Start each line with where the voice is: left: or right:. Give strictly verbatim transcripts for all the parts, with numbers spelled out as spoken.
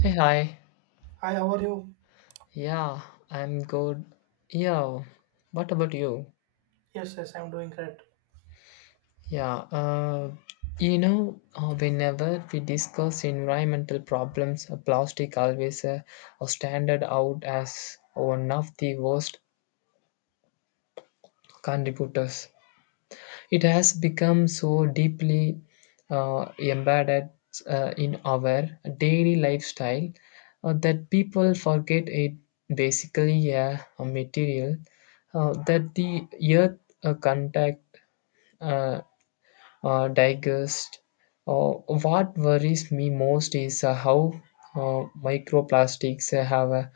left: Hey, hi.
right: Hi, how are you?
left: Yeah, I'm good. Yeah, what about you?
right: Yes, yes, I'm doing great.
left: Yeah, uh, you know, uh, whenever we discuss environmental problems, uh, plastic always uh, are standard out as one of the worst contributors. It has become so deeply uh, embedded uh, in our daily lifestyle uh, that people forget it basically a, a material uh, that the earth uh, contact uh, uh, digest. Uh, what worries me most is uh, how uh, microplastics have uh,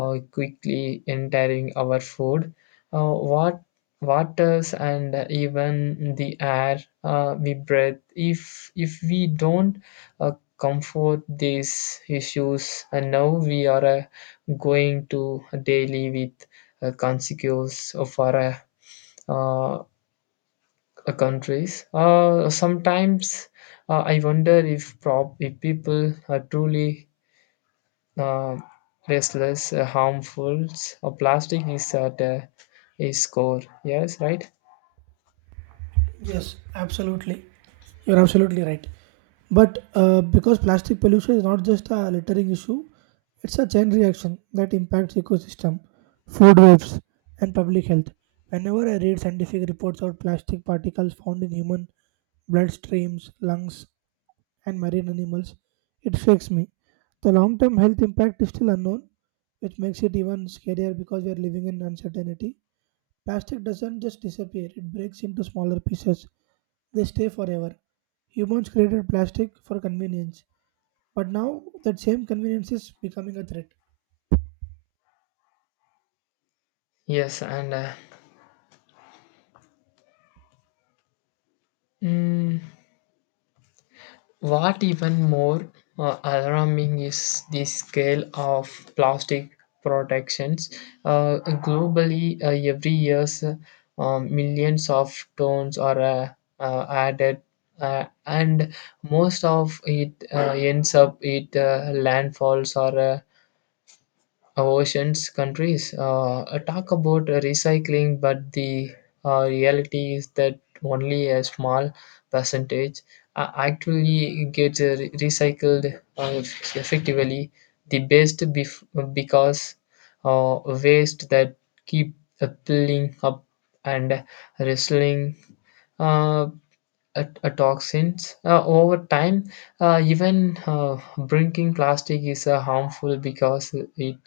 left: uh, quickly entering our food, uh, what waters, and even the air uh, we breathe. If if we don't uh, comfort these issues, and now we are uh, going to daily with uh, consequences of our uh, uh, countries. Uh, sometimes uh, I wonder if, prop- if people are truly uh, restless, uh, harmful. Uh, plastic is at uh, its core. Yes, right?
right: Yes, absolutely. You're absolutely right. But uh, because plastic pollution is not just a littering issue, it's a chain reaction that impacts ecosystem, food webs, and public health. Whenever I read scientific reports on plastic particles found in human bloodstreams, lungs, and marine animals, it shakes me. The long-term health impact is still unknown, which makes it even scarier because we are living in uncertainty. Plastic doesn't just disappear, it breaks into smaller pieces. They stay forever. Humans created plastic for convenience, but now that same convenience is becoming a threat.
left: Yes, and uh, mm, what even more uh, alarming is the scale of plastic protections. Uh, Globally, uh, every year, um, millions of tons are uh, uh, added, uh, and most of it uh, ends up at uh, landfalls or uh, oceans countries uh, uh, talk about uh, recycling, but the uh, reality is that only a small percentage uh, actually gets uh, re- recycled uh, eff- effectively the best bef- because uh, waste that keep uh, piling up and wrestling at- uh, toxins. Uh, over time, uh, even uh, drinking plastic is uh, harmful because it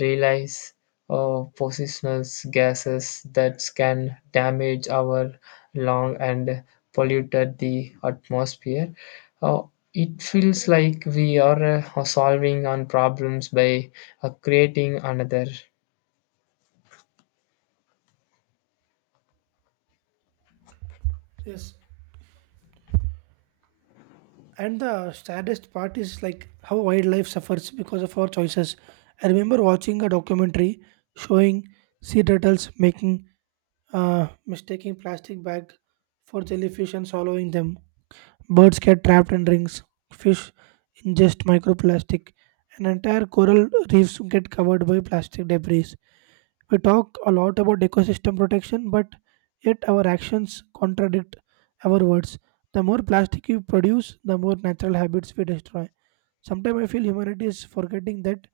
left: relies uh, positional gases that can damage our lung and polluted the atmosphere. Uh, it feels like we are uh, solving on problems by uh, creating another.
right: Yes. And the saddest part is like how wildlife suffers because of our choices. I remember watching a documentary showing sea turtles making uh, mistaking plastic bag for jellyfish and swallowing them. Birds get trapped in rings, fish ingest microplastic, and entire coral reefs get covered by plastic debris. We talk a lot about ecosystem protection, but yet our actions contradict our words. The more plastic we produce, the more natural habits we destroy. Sometimes I feel humanity is forgetting that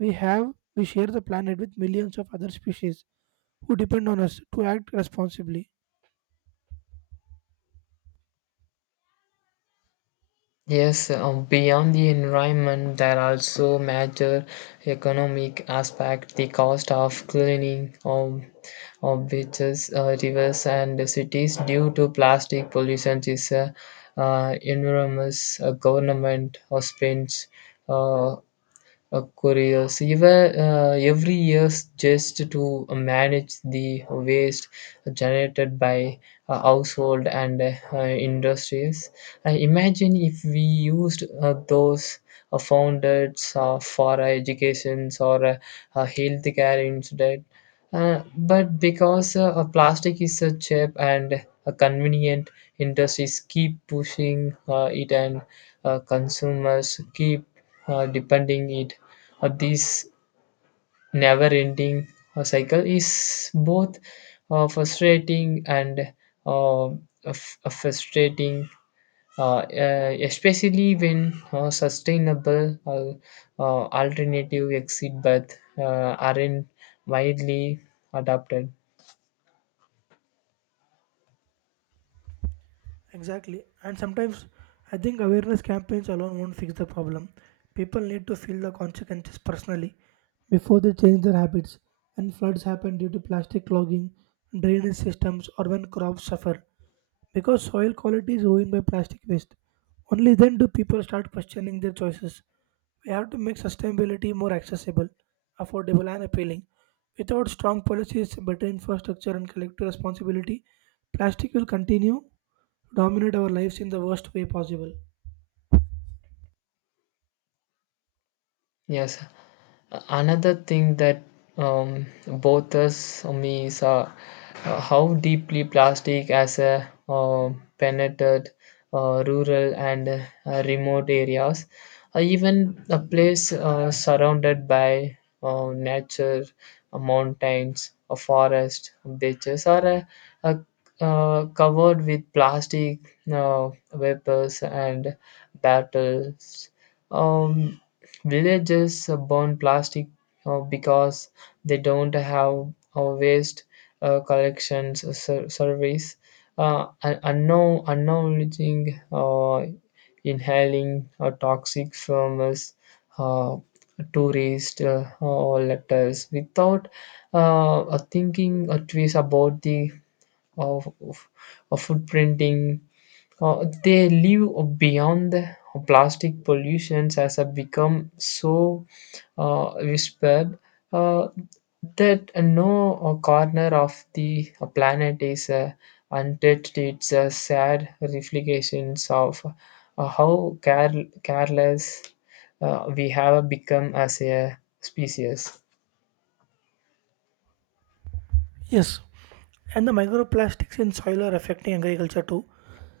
right: we have we share the planet with millions of other species who depend on us to act responsibly.
left: Yes, um, beyond the environment, there are also major economic aspect. The cost of cleaning of, of beaches, uh, rivers, and cities due to plastic pollution is uh, uh, enormous. Uh, government uh, spends uh, uh, couriers ever, uh, every year just to manage the waste generated by uh, household and uh, industries. Uh, imagine if we used uh, those uh, founded uh, for uh, educations or uh, uh, healthcare instead. Uh, but because uh, uh, plastic is so cheap and uh, convenient, industries keep pushing uh, it and uh, consumers keep uh, depending it, uh, this never ending uh, cycle is both uh, frustrating and uh, f- uh, frustrating, uh, uh, especially when uh, sustainable uh, uh, alternative exit paths uh, aren't widely adopted.
right: Exactly. And sometimes I think awareness campaigns alone won't fix the problem. People need to feel the consequences personally before they change their habits. When floods happen due to plastic clogging, drainage systems, or when crops suffer, because soil quality is ruined by plastic waste, only then do people start questioning their choices. We have to make sustainability more accessible, affordable, and appealing. Without strong policies, better infrastructure, and collective responsibility, plastic will continue to dominate our lives in the worst way possible.
left: Yes. Another thing that um, bothers me is uh, uh, how deeply plastic has uh, uh, penetrated uh, rural and uh, remote areas. Uh, even a place uh, surrounded by uh, nature, uh, mountains, a forest, beaches are uh, uh, uh, covered with plastic uh, vapors and battles. Um, Villagers burn plastic uh, because they don't have a waste uh, collections ser- service. Uh, un- unknown, unknowledging, uh, inhaling uh, toxic fumes, uh, tourist uh, uh, letters without uh, uh, thinking uh, twice about the uh, of f- uh, footprinting uh, they live beyond the plastic pollutions has have become so uh, whispered, uh, that no uh, corner of the uh, planet is uh, untouched. It's a sad reflections of uh, how care- careless uh, we have become as a species.
right: Yes, and the microplastics in soil are affecting agriculture too.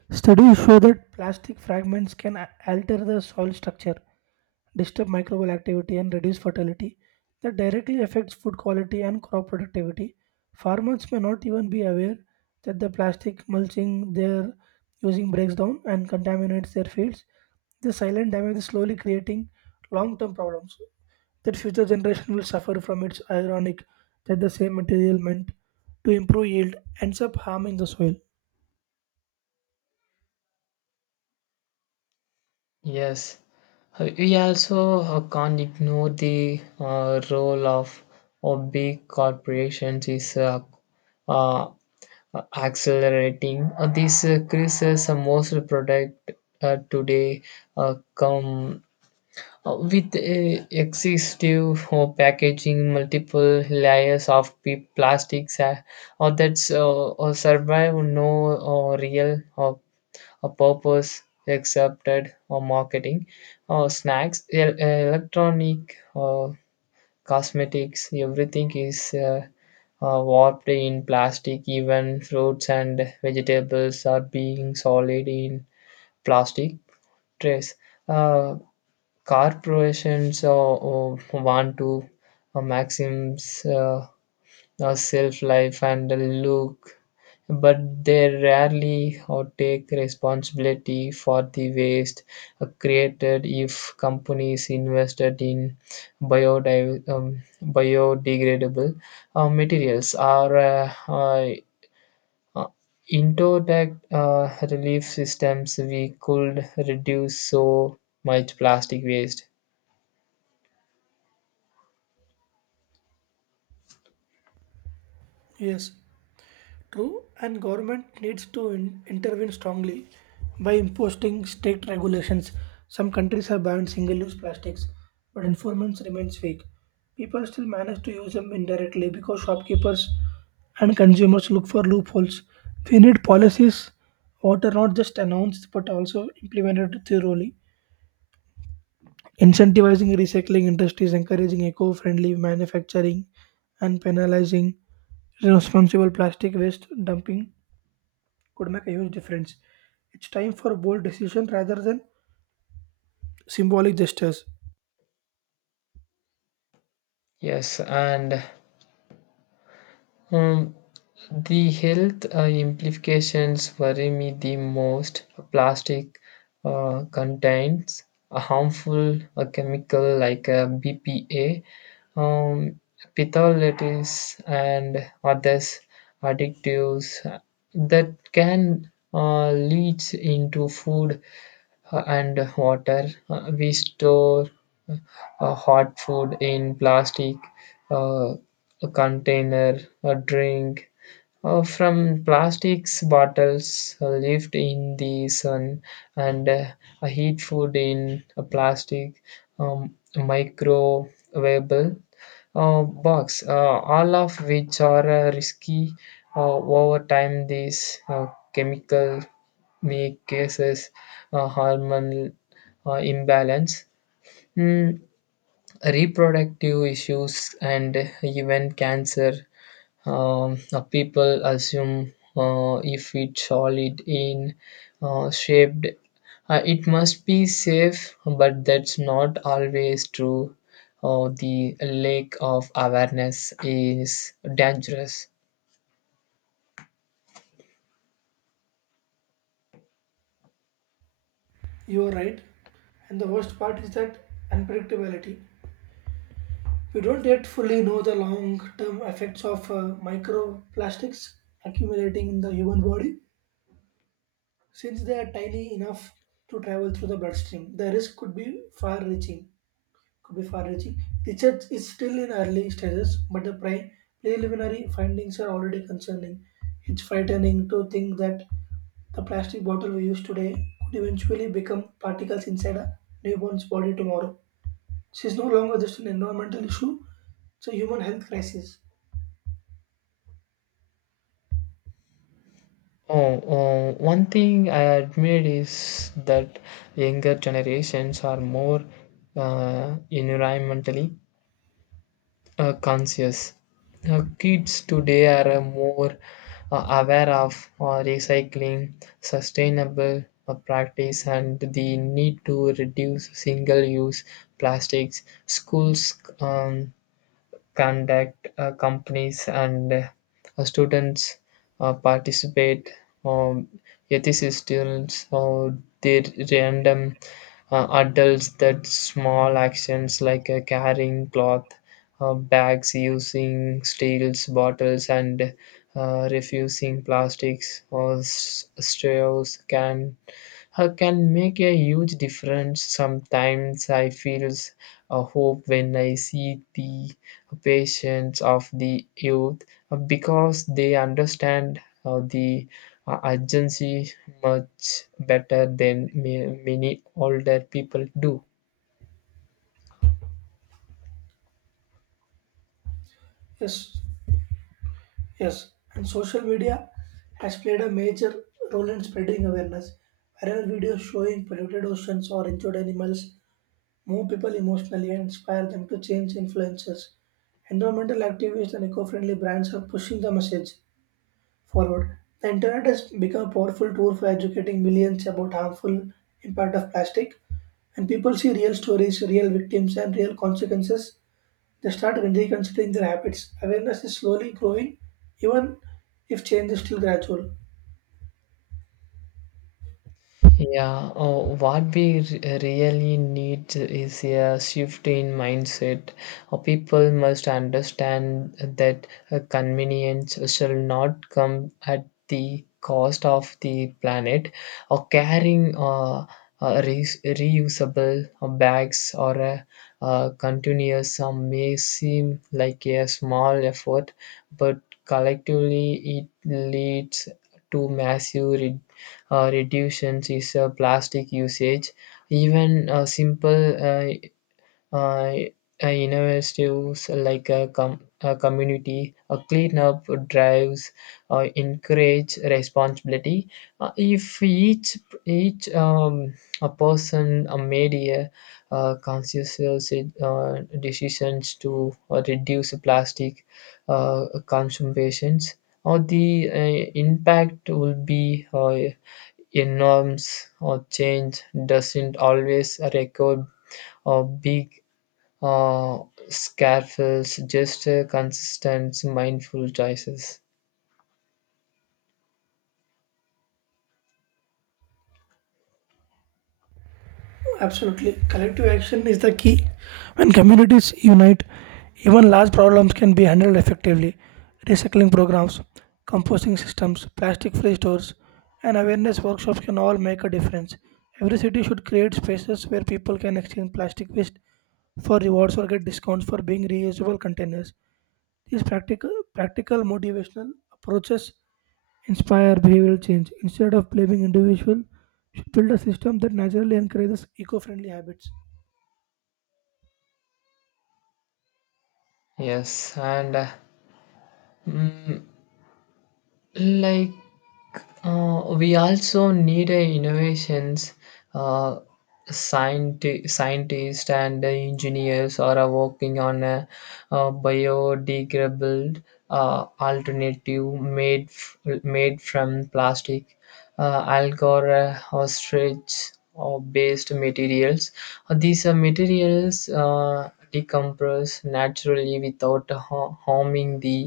right: Studies show that plastic fragments can a- alter the soil structure, disturb microbial activity, and reduce fertility. That directly affects food quality and crop productivity. Farmers may not even be aware that the plastic mulching they're using breaks down and contaminates their fields. The silent damage is slowly creating long term problems that future generation will suffer from. It's ironic that the same material meant to improve yield ends up harming the soil.
left: Yes. Uh, we also uh, can't ignore the uh, role of of big corporations is uh, uh, accelerating. Uh, these uh, crises, uh, most product uh, today uh, come uh, with uh, excessive uh, packaging, multiple layers of p- plastics, uh, or that's uh, or survive no uh, real uh, a purpose accepted or marketing or snacks el- electronic or cosmetics, everything is uh, uh, warped in plastic. Even fruits and vegetables are being solid in plastic trays. uh, Corporations uh, uh, want to uh, maximize uh, uh, self life and look, but they rarely or take responsibility for the waste uh, created. If companies invested in biodiv- um, biodegradable uh, materials or uh, uh, uh, indoor uh, relief systems, we could reduce so much plastic waste.
right: Yes, true. And government needs to in- intervene strongly by imposing strict regulations. Some countries have banned single-use plastics, but enforcement remains weak. People still manage to use them indirectly because shopkeepers and consumers look for loopholes. We need policies what are not just announced but also implemented thoroughly. Incentivizing recycling industries, encouraging eco-friendly manufacturing, and penalizing responsible plastic waste dumping could make a huge difference. It's time for bold decision rather than symbolic gestures.
left: Yes, and Um, the health uh, implications worry me the most. Plastic uh, contains a harmful uh, chemical like uh, B P A, um, petholatives, and others additives that can uh, leach into food uh, and water. Uh, we store uh, hot food in plastic uh, container, a drink uh, from plastics bottles uh, left in the sun and uh, heat food in a plastic um, microwavable uh, box, uh, all of which are uh, risky. Uh, over time these uh, chemical make cases uh, hormonal uh, imbalance, mm, reproductive issues, and even cancer. Um, uh, people assume uh, if it's solid in uh, shaped uh, it must be safe, but that's not always true. Uh, the lack of awareness is dangerous.
right: You are right. And the worst part is that unpredictability. We don't yet fully know the long term effects of uh, microplastics accumulating in the human body. Since they are tiny enough to travel through the bloodstream, the risk could be far reaching. Could be far-reaching. The search is still in early stages, but the pri- preliminary findings are already concerning. It's frightening to think that the plastic bottle we use today could eventually become particles inside a newborn's body tomorrow. This is no longer just an environmental issue, it's a human health crisis.
left: Oh, oh, One thing I admit is that younger generations are more uh, environmentally uh, conscious. Uh, kids today are uh, more uh, aware of uh, recycling, sustainable uh, practice, and the need to reduce single use plastics. Schools um, conduct, uh, companies and uh, students uh, participate. Um, Ethicist students or the random uh, adults that small actions like uh, carrying cloth uh, bags, using steels bottles, and uh, refusing plastics or s- straws can uh, can make a huge difference. Sometimes I feel a hope when I see the patience of the youth uh, because they understand uh, the uh, urgency much better than ma- many older people do.
right: Yes, yes. And social media has played a major role in spreading awareness. Viral videos showing polluted oceans or injured animals move people emotionally and inspire them to change influences. Environmental activists and eco-friendly brands are pushing the message forward. The internet has become a powerful tool for educating millions about harmful impact of plastic. And people see real stories, real victims, and real consequences. They start reconsidering their habits. Awareness is slowly growing, even if change is still gradual.
left: Yeah. Oh, what we re- really need is a shift in mindset. Uh, people must understand that uh, convenience shall not come at the cost of the planet. Or carrying uh, uh, re- reusable uh, bags or a uh, continuous uh, may seem like a small effort, but collectively it leads to massive uh, reductions is uh, plastic usage. Even uh, simple uh, uh, uh, initiatives like a, com- a community a cleanup drives uh, encourage responsibility. Uh, if each each um, a person uh, made a uh, conscious uh, decisions to uh, reduce plastic uh, consumptions or the uh, impact will be uh, a norms or change doesn't always record or big uh, scaffolds, just uh, consistent, mindful choices.
right: Absolutely. Collective action is the key. When communities unite, even large problems can be handled effectively. Recycling programs, composting systems, plastic free stores, and awareness workshops can all make a difference. Every city should create spaces where people can exchange plastic waste for rewards or get discounts for being reusable containers. These practical, practical motivational approaches inspire behavioral change. Instead of blaming individual, should build a system that naturally encourages eco-friendly habits.
left: Yes, and uh, mm, like Uh, we also need a innovations. uh, scienti- Scientists and engineers are working on a, uh biodegradable uh, alternative made f- made from plastic, uh, algar, uh, ostrich or based materials. Uh, these uh, materials uh, decompress naturally without ha- harming the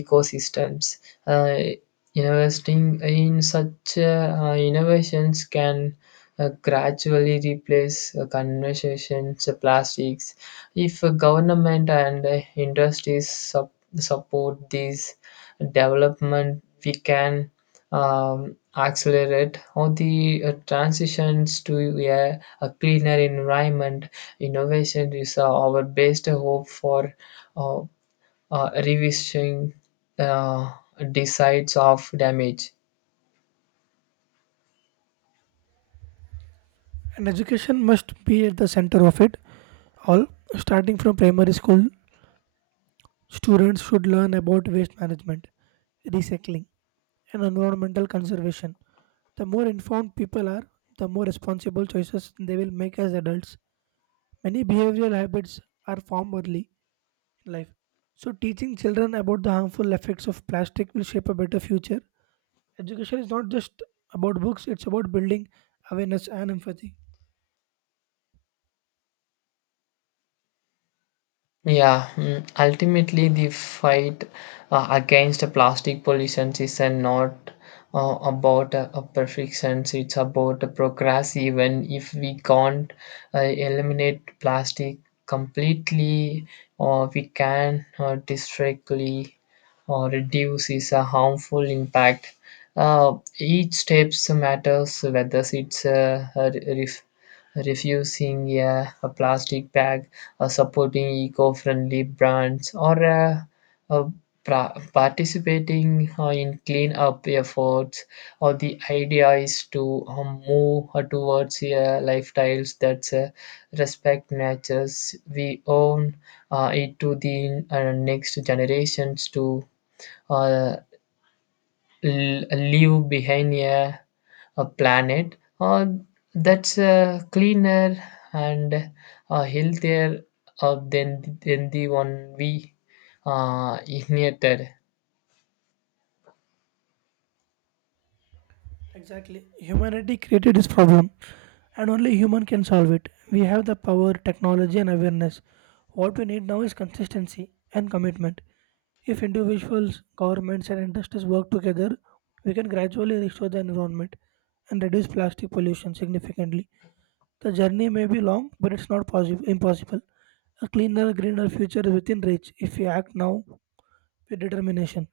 left: ecosystems. uh, Investing in such uh, innovations can uh, gradually replace uh, conversations, uh, plastics. If uh, government and uh, industries sup- support these development, we can um, accelerate all the uh, transitions to a, a cleaner environment. Innovation is uh, our best hope for uh, uh, revising uh, decides of damage.
right: And education must be at the center of it all. Starting from primary school, students should learn about waste management, recycling, and environmental conservation. The more informed people are, the more responsible choices they will make as adults. Many behavioral habits are formed early in life. So, teaching children about the harmful effects of plastic will shape a better future. Education is not just about books, it's about building awareness and empathy.
left: Yeah. Mm, ultimately the fight uh, against plastic pollution is uh, not uh, about uh, a perfection, it's about a progress. Even if we can't uh, eliminate plastic completely, or we can uh, discreetly or reduce is a harmful impact. Uh, each steps matters whether it's uh, a ref- refusing a, a plastic bag, uh, supporting eco-friendly brands, or uh, uh, pra- participating uh, in clean-up efforts. Or the idea is to um, move uh, towards uh, lifestyles that uh, respect nature's we own uh, it to the uh, next generations to uh, l- leave behind a, a planet uh, that's uh, cleaner and uh, healthier uh, than, than the one we uh, inherited.
right: Exactly. Humanity created this problem, and only human can solve it. We have the power, technology, and awareness. What we need now is consistency and commitment. If individuals, governments, and industries work together, we can gradually restore the environment and reduce plastic pollution significantly. The journey may be long, but it's not possible, impossible. A cleaner, greener future is within reach if we act now with determination.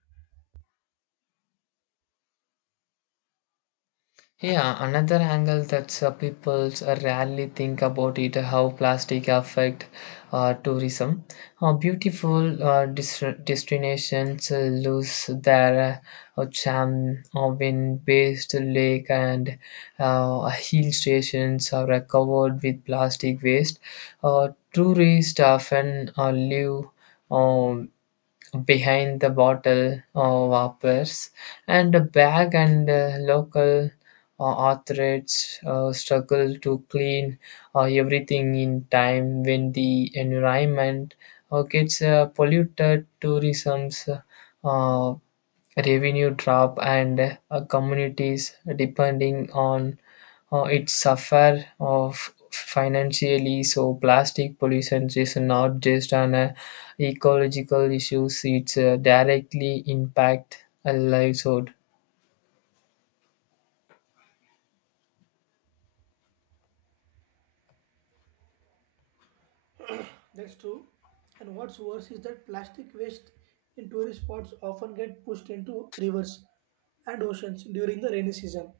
left: Yeah, another angle that uh, people uh, rarely think about it how plastic affect uh, tourism. Uh, beautiful uh, dis- destinations uh, lose their uh, charm uh, when based lake and uh, hill stations are uh, covered with plastic waste. Uh, tourists often uh, live um, behind the bottle uh, whoppers and a bag, and uh, local uh, authorities uh, struggle to clean uh, everything in time. When the environment uh, gets uh, polluted, tourism's uh, revenue drop and uh, communities depending on uh, it suffer of financially. So plastic pollution is not just an uh, ecological issues, it's uh, directly impact a livelihood.
right: That's true. And what's worse is that plastic waste in tourist spots often get pushed into rivers and oceans during the rainy season.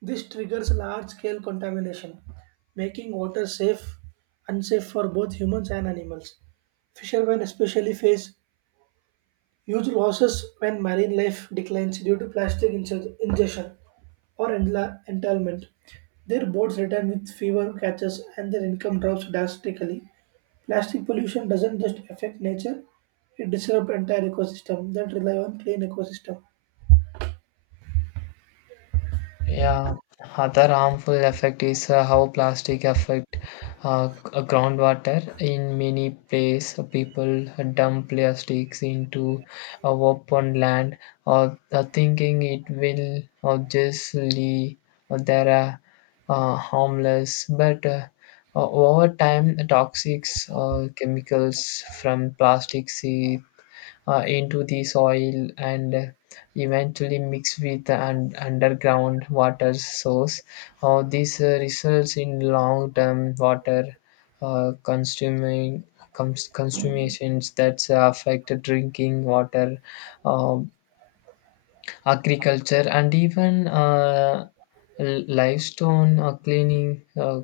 right: This triggers large-scale contamination, making water safe unsafe for both humans and animals. Fishermen especially face huge losses when marine life declines due to plastic inge- ingestion or entla- entanglement. Their boats return with fewer catches and their income drops drastically. Plastic pollution doesn't just affect nature, it disrupts entire ecosystem that rely on clean ecosystem.
left: Yeah, other harmful effect is uh, how plastic affect uh, g- uh, groundwater. In many places, people dump plastics into uh, open land, or uh, thinking it will or just leave or there are uh, harmless. But uh, o- over time, the toxics or chemicals from plastics uh, into the soil and uh, eventually mix with an underground water source. Uh, this uh, results in long-term water uh, consuming cons- consumations that affect drinking water, uh, agriculture, and even uh, l- limestone uh, cleaning. Uh,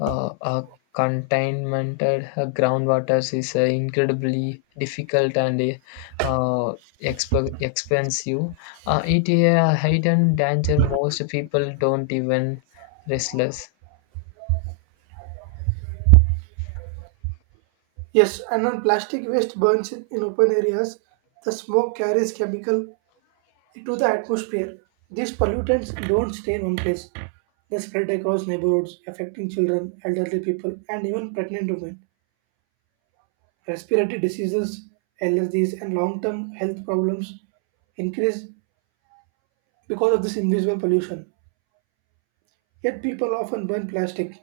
left: uh, uh, Contaminated uh, groundwaters is uh, incredibly difficult and uh, exp- expensive. Uh, it is a hidden danger most people don't even realize.
right: Yes, and when plastic waste burns in in open areas, the smoke carries chemical into the atmosphere. These pollutants don't stay in one place. They spread across neighborhoods, affecting children, elderly people, and even pregnant women. Respiratory diseases, allergies, and long term health problems increase because of this invisible pollution. Yet people often burn plastic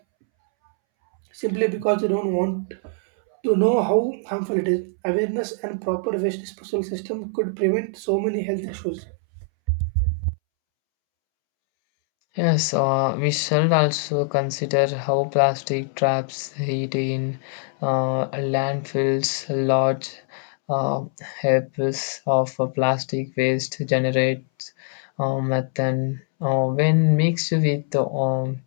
right: simply because they don't want to know how harmful it is. Awareness and proper waste disposal system could prevent so many health issues.
left: Yes, uh, we should also consider how plastic traps heat in uh, landfills. Large uh, heaps of uh, plastic waste generates uh, methane uh, when mixed with um,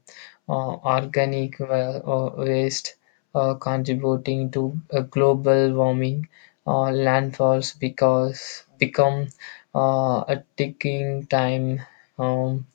left: uh, organic wa- uh, waste, uh, contributing to uh, global warming. Uh, landfalls because become uh, a ticking time um,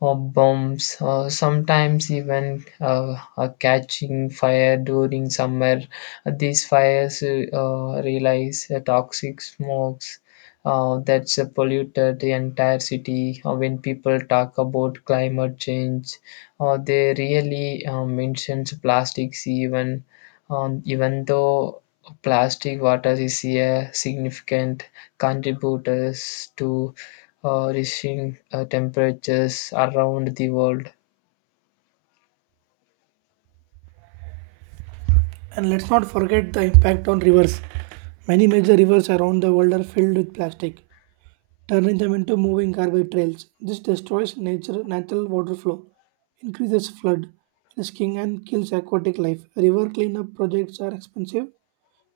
left: or bombs, uh, sometimes even uh, uh, catching fire during summer. These fires uh, release uh, toxic smokes uh, that's uh, polluted the entire city. Uh, when people talk about climate change, uh, they really uh, mentions plastics even um, even though plastic water is a significant contributors to uh, reaching uh, temperatures around the world.
right: And let's not forget the impact on rivers. Many major rivers around the world are filled with plastic, turning them into moving garbage trails. This destroys nature, natural water flow, increases flood risking, and kills aquatic life. River cleanup projects are expensive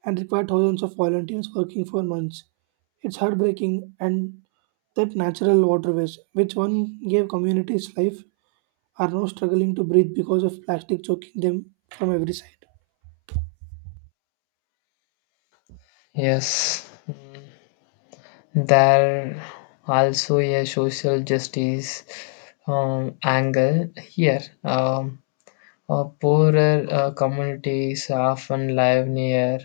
right: and require thousands of volunteers working for months. It's heartbreaking and that natural waterways, which one gave communities life, are now struggling to breathe because of plastic choking them from every side.
left: Yes, mm, there also a social justice um, angle here. Um, uh, poorer uh, communities often live near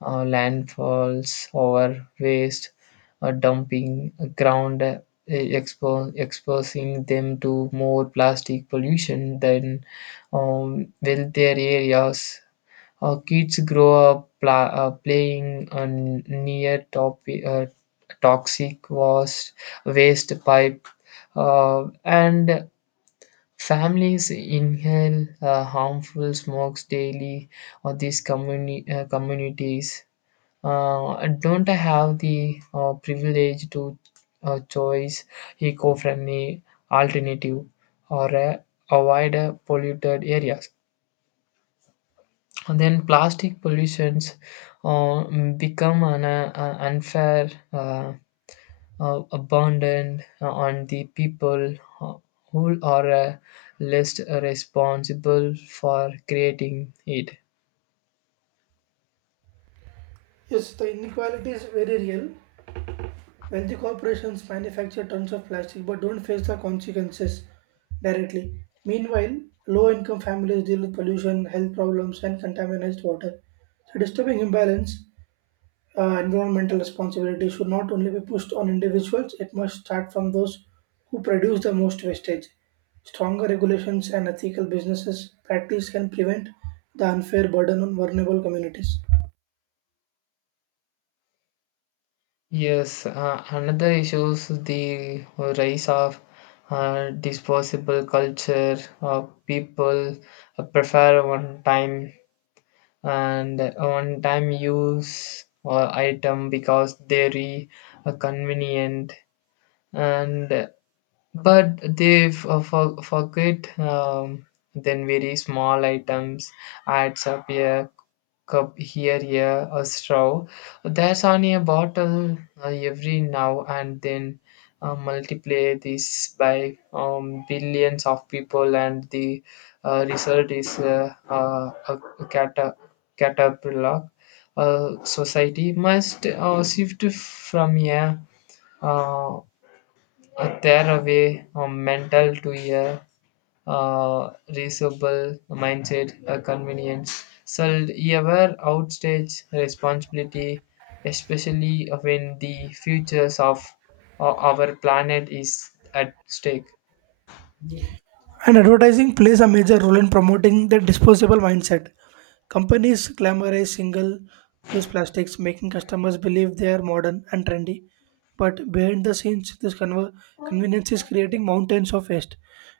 left: uh, landfalls or waste uh, dumping ground, uh, expo- exposing them to more plastic pollution than um, wealthier areas. Uh, kids grow up pla- uh, playing uh, near top- uh, toxic was- waste pipe, uh, and families inhale uh, harmful smokes daily. Or these communi- uh, communities uh, don't have the uh, privilege to uh, choose eco-friendly alternative or uh, avoid uh, polluted areas. And then plastic pollutions uh, become an uh, uh, unfair uh, uh, abandon on the people uh, who are uh, least responsible for creating it.
right: Yes, the inequality is very real. Wealthy corporations manufacture tons of plastic but don't face the consequences directly. Meanwhile, low income families deal with pollution, health problems, and contaminated water. So, disturbing imbalance, uh, environmental responsibility should not only be pushed on individuals, it must start from those who produce the most wastage. Stronger regulations and ethical businesses practice can prevent the unfair burden on vulnerable communities.
left: Yes, uh, another issue is the rise of uh, disposable culture. Uh, people uh, prefer one time and one time use or item because they are convenient, and but they f- uh, for- forget um, then very small items adds up. A cup here, here a straw, that's only a bottle uh, every now and then. Uh, multiply this by um, billions of people, and the uh, result is uh, uh, a cata- caterpillar. Uh, society must uh, shift from here uh, uh, tear away a mental to a uh, reasonable mindset, a convenience. So ever outstage responsibility, especially when the futures of uh, our planet is at stake.
right: And advertising plays a major role in promoting the disposable mindset. Companies glamorize single use plastics, making customers believe they are modern and trendy. But behind the scenes, this conver- convenience is creating mountains of waste.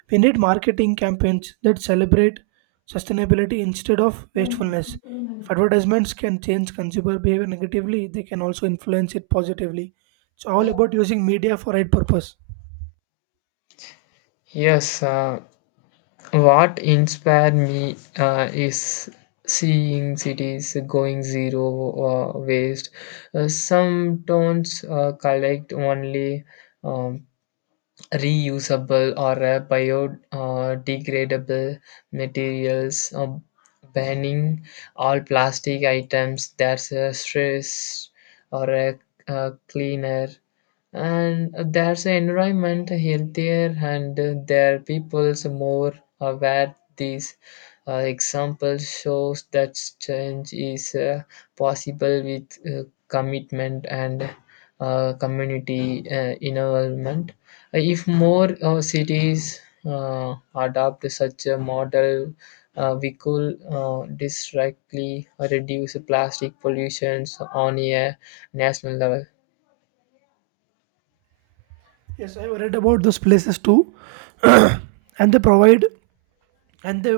right: We need marketing campaigns that celebrate sustainability instead of wastefulness. If advertisements can change consumer behavior negatively, they can also influence it positively. It's all about using media for right purpose.
left: Yes, uh, what inspired me uh, is seeing cities going zero uh, waste. Uh, some towns uh, collect only um, reusable or uh, biodegradable materials, um, banning all plastic items that's a stress or a, uh cleaner, and there's an environment healthier and uh, their people's more aware. These uh, examples shows that change is uh, possible with uh, commitment and uh, community uh, involvement. If more uh, cities uh, adopt such a model, uh, we could uh, directly reduce plastic pollutions on a national level.
right: Yes, I've read about those places too, and they provide and they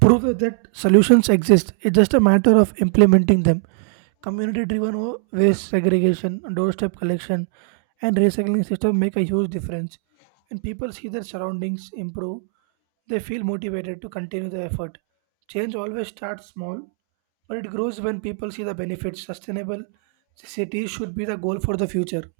right: prove that solutions exist. It's just a matter of implementing them. Community-driven wa- waste segregation, doorstep collection, and recycling system make a huge difference. When people see their surroundings improve, they feel motivated to continue the effort. Change always starts small, but it grows when people see the benefits. Sustainable cities should be the goal for the future.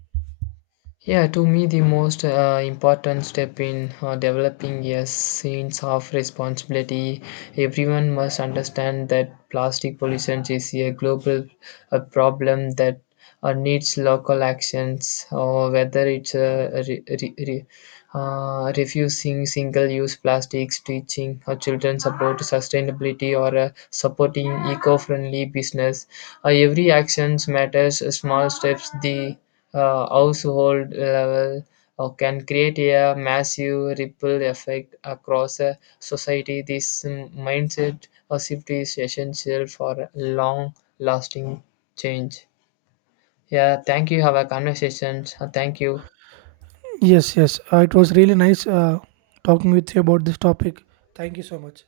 left: Yeah, to me, the most uh, important step in uh, developing a sense of responsibility, everyone must understand that plastic pollution is a global uh, problem that uh, needs local actions, or whether it's uh, re- re- re- uh, refusing single-use plastics, teaching uh, children about sustainability, or uh, supporting eco-friendly business. Uh, every actions matters. Small steps, the uh, household level or can create a massive ripple effect across a society. This mm, mindset or shift is essential for long lasting change. Yeah, thank you. Have a conversation. Thank you.
right: Yes, yes. Uh, it was really nice uh, talking with you about this topic. Thank you so much.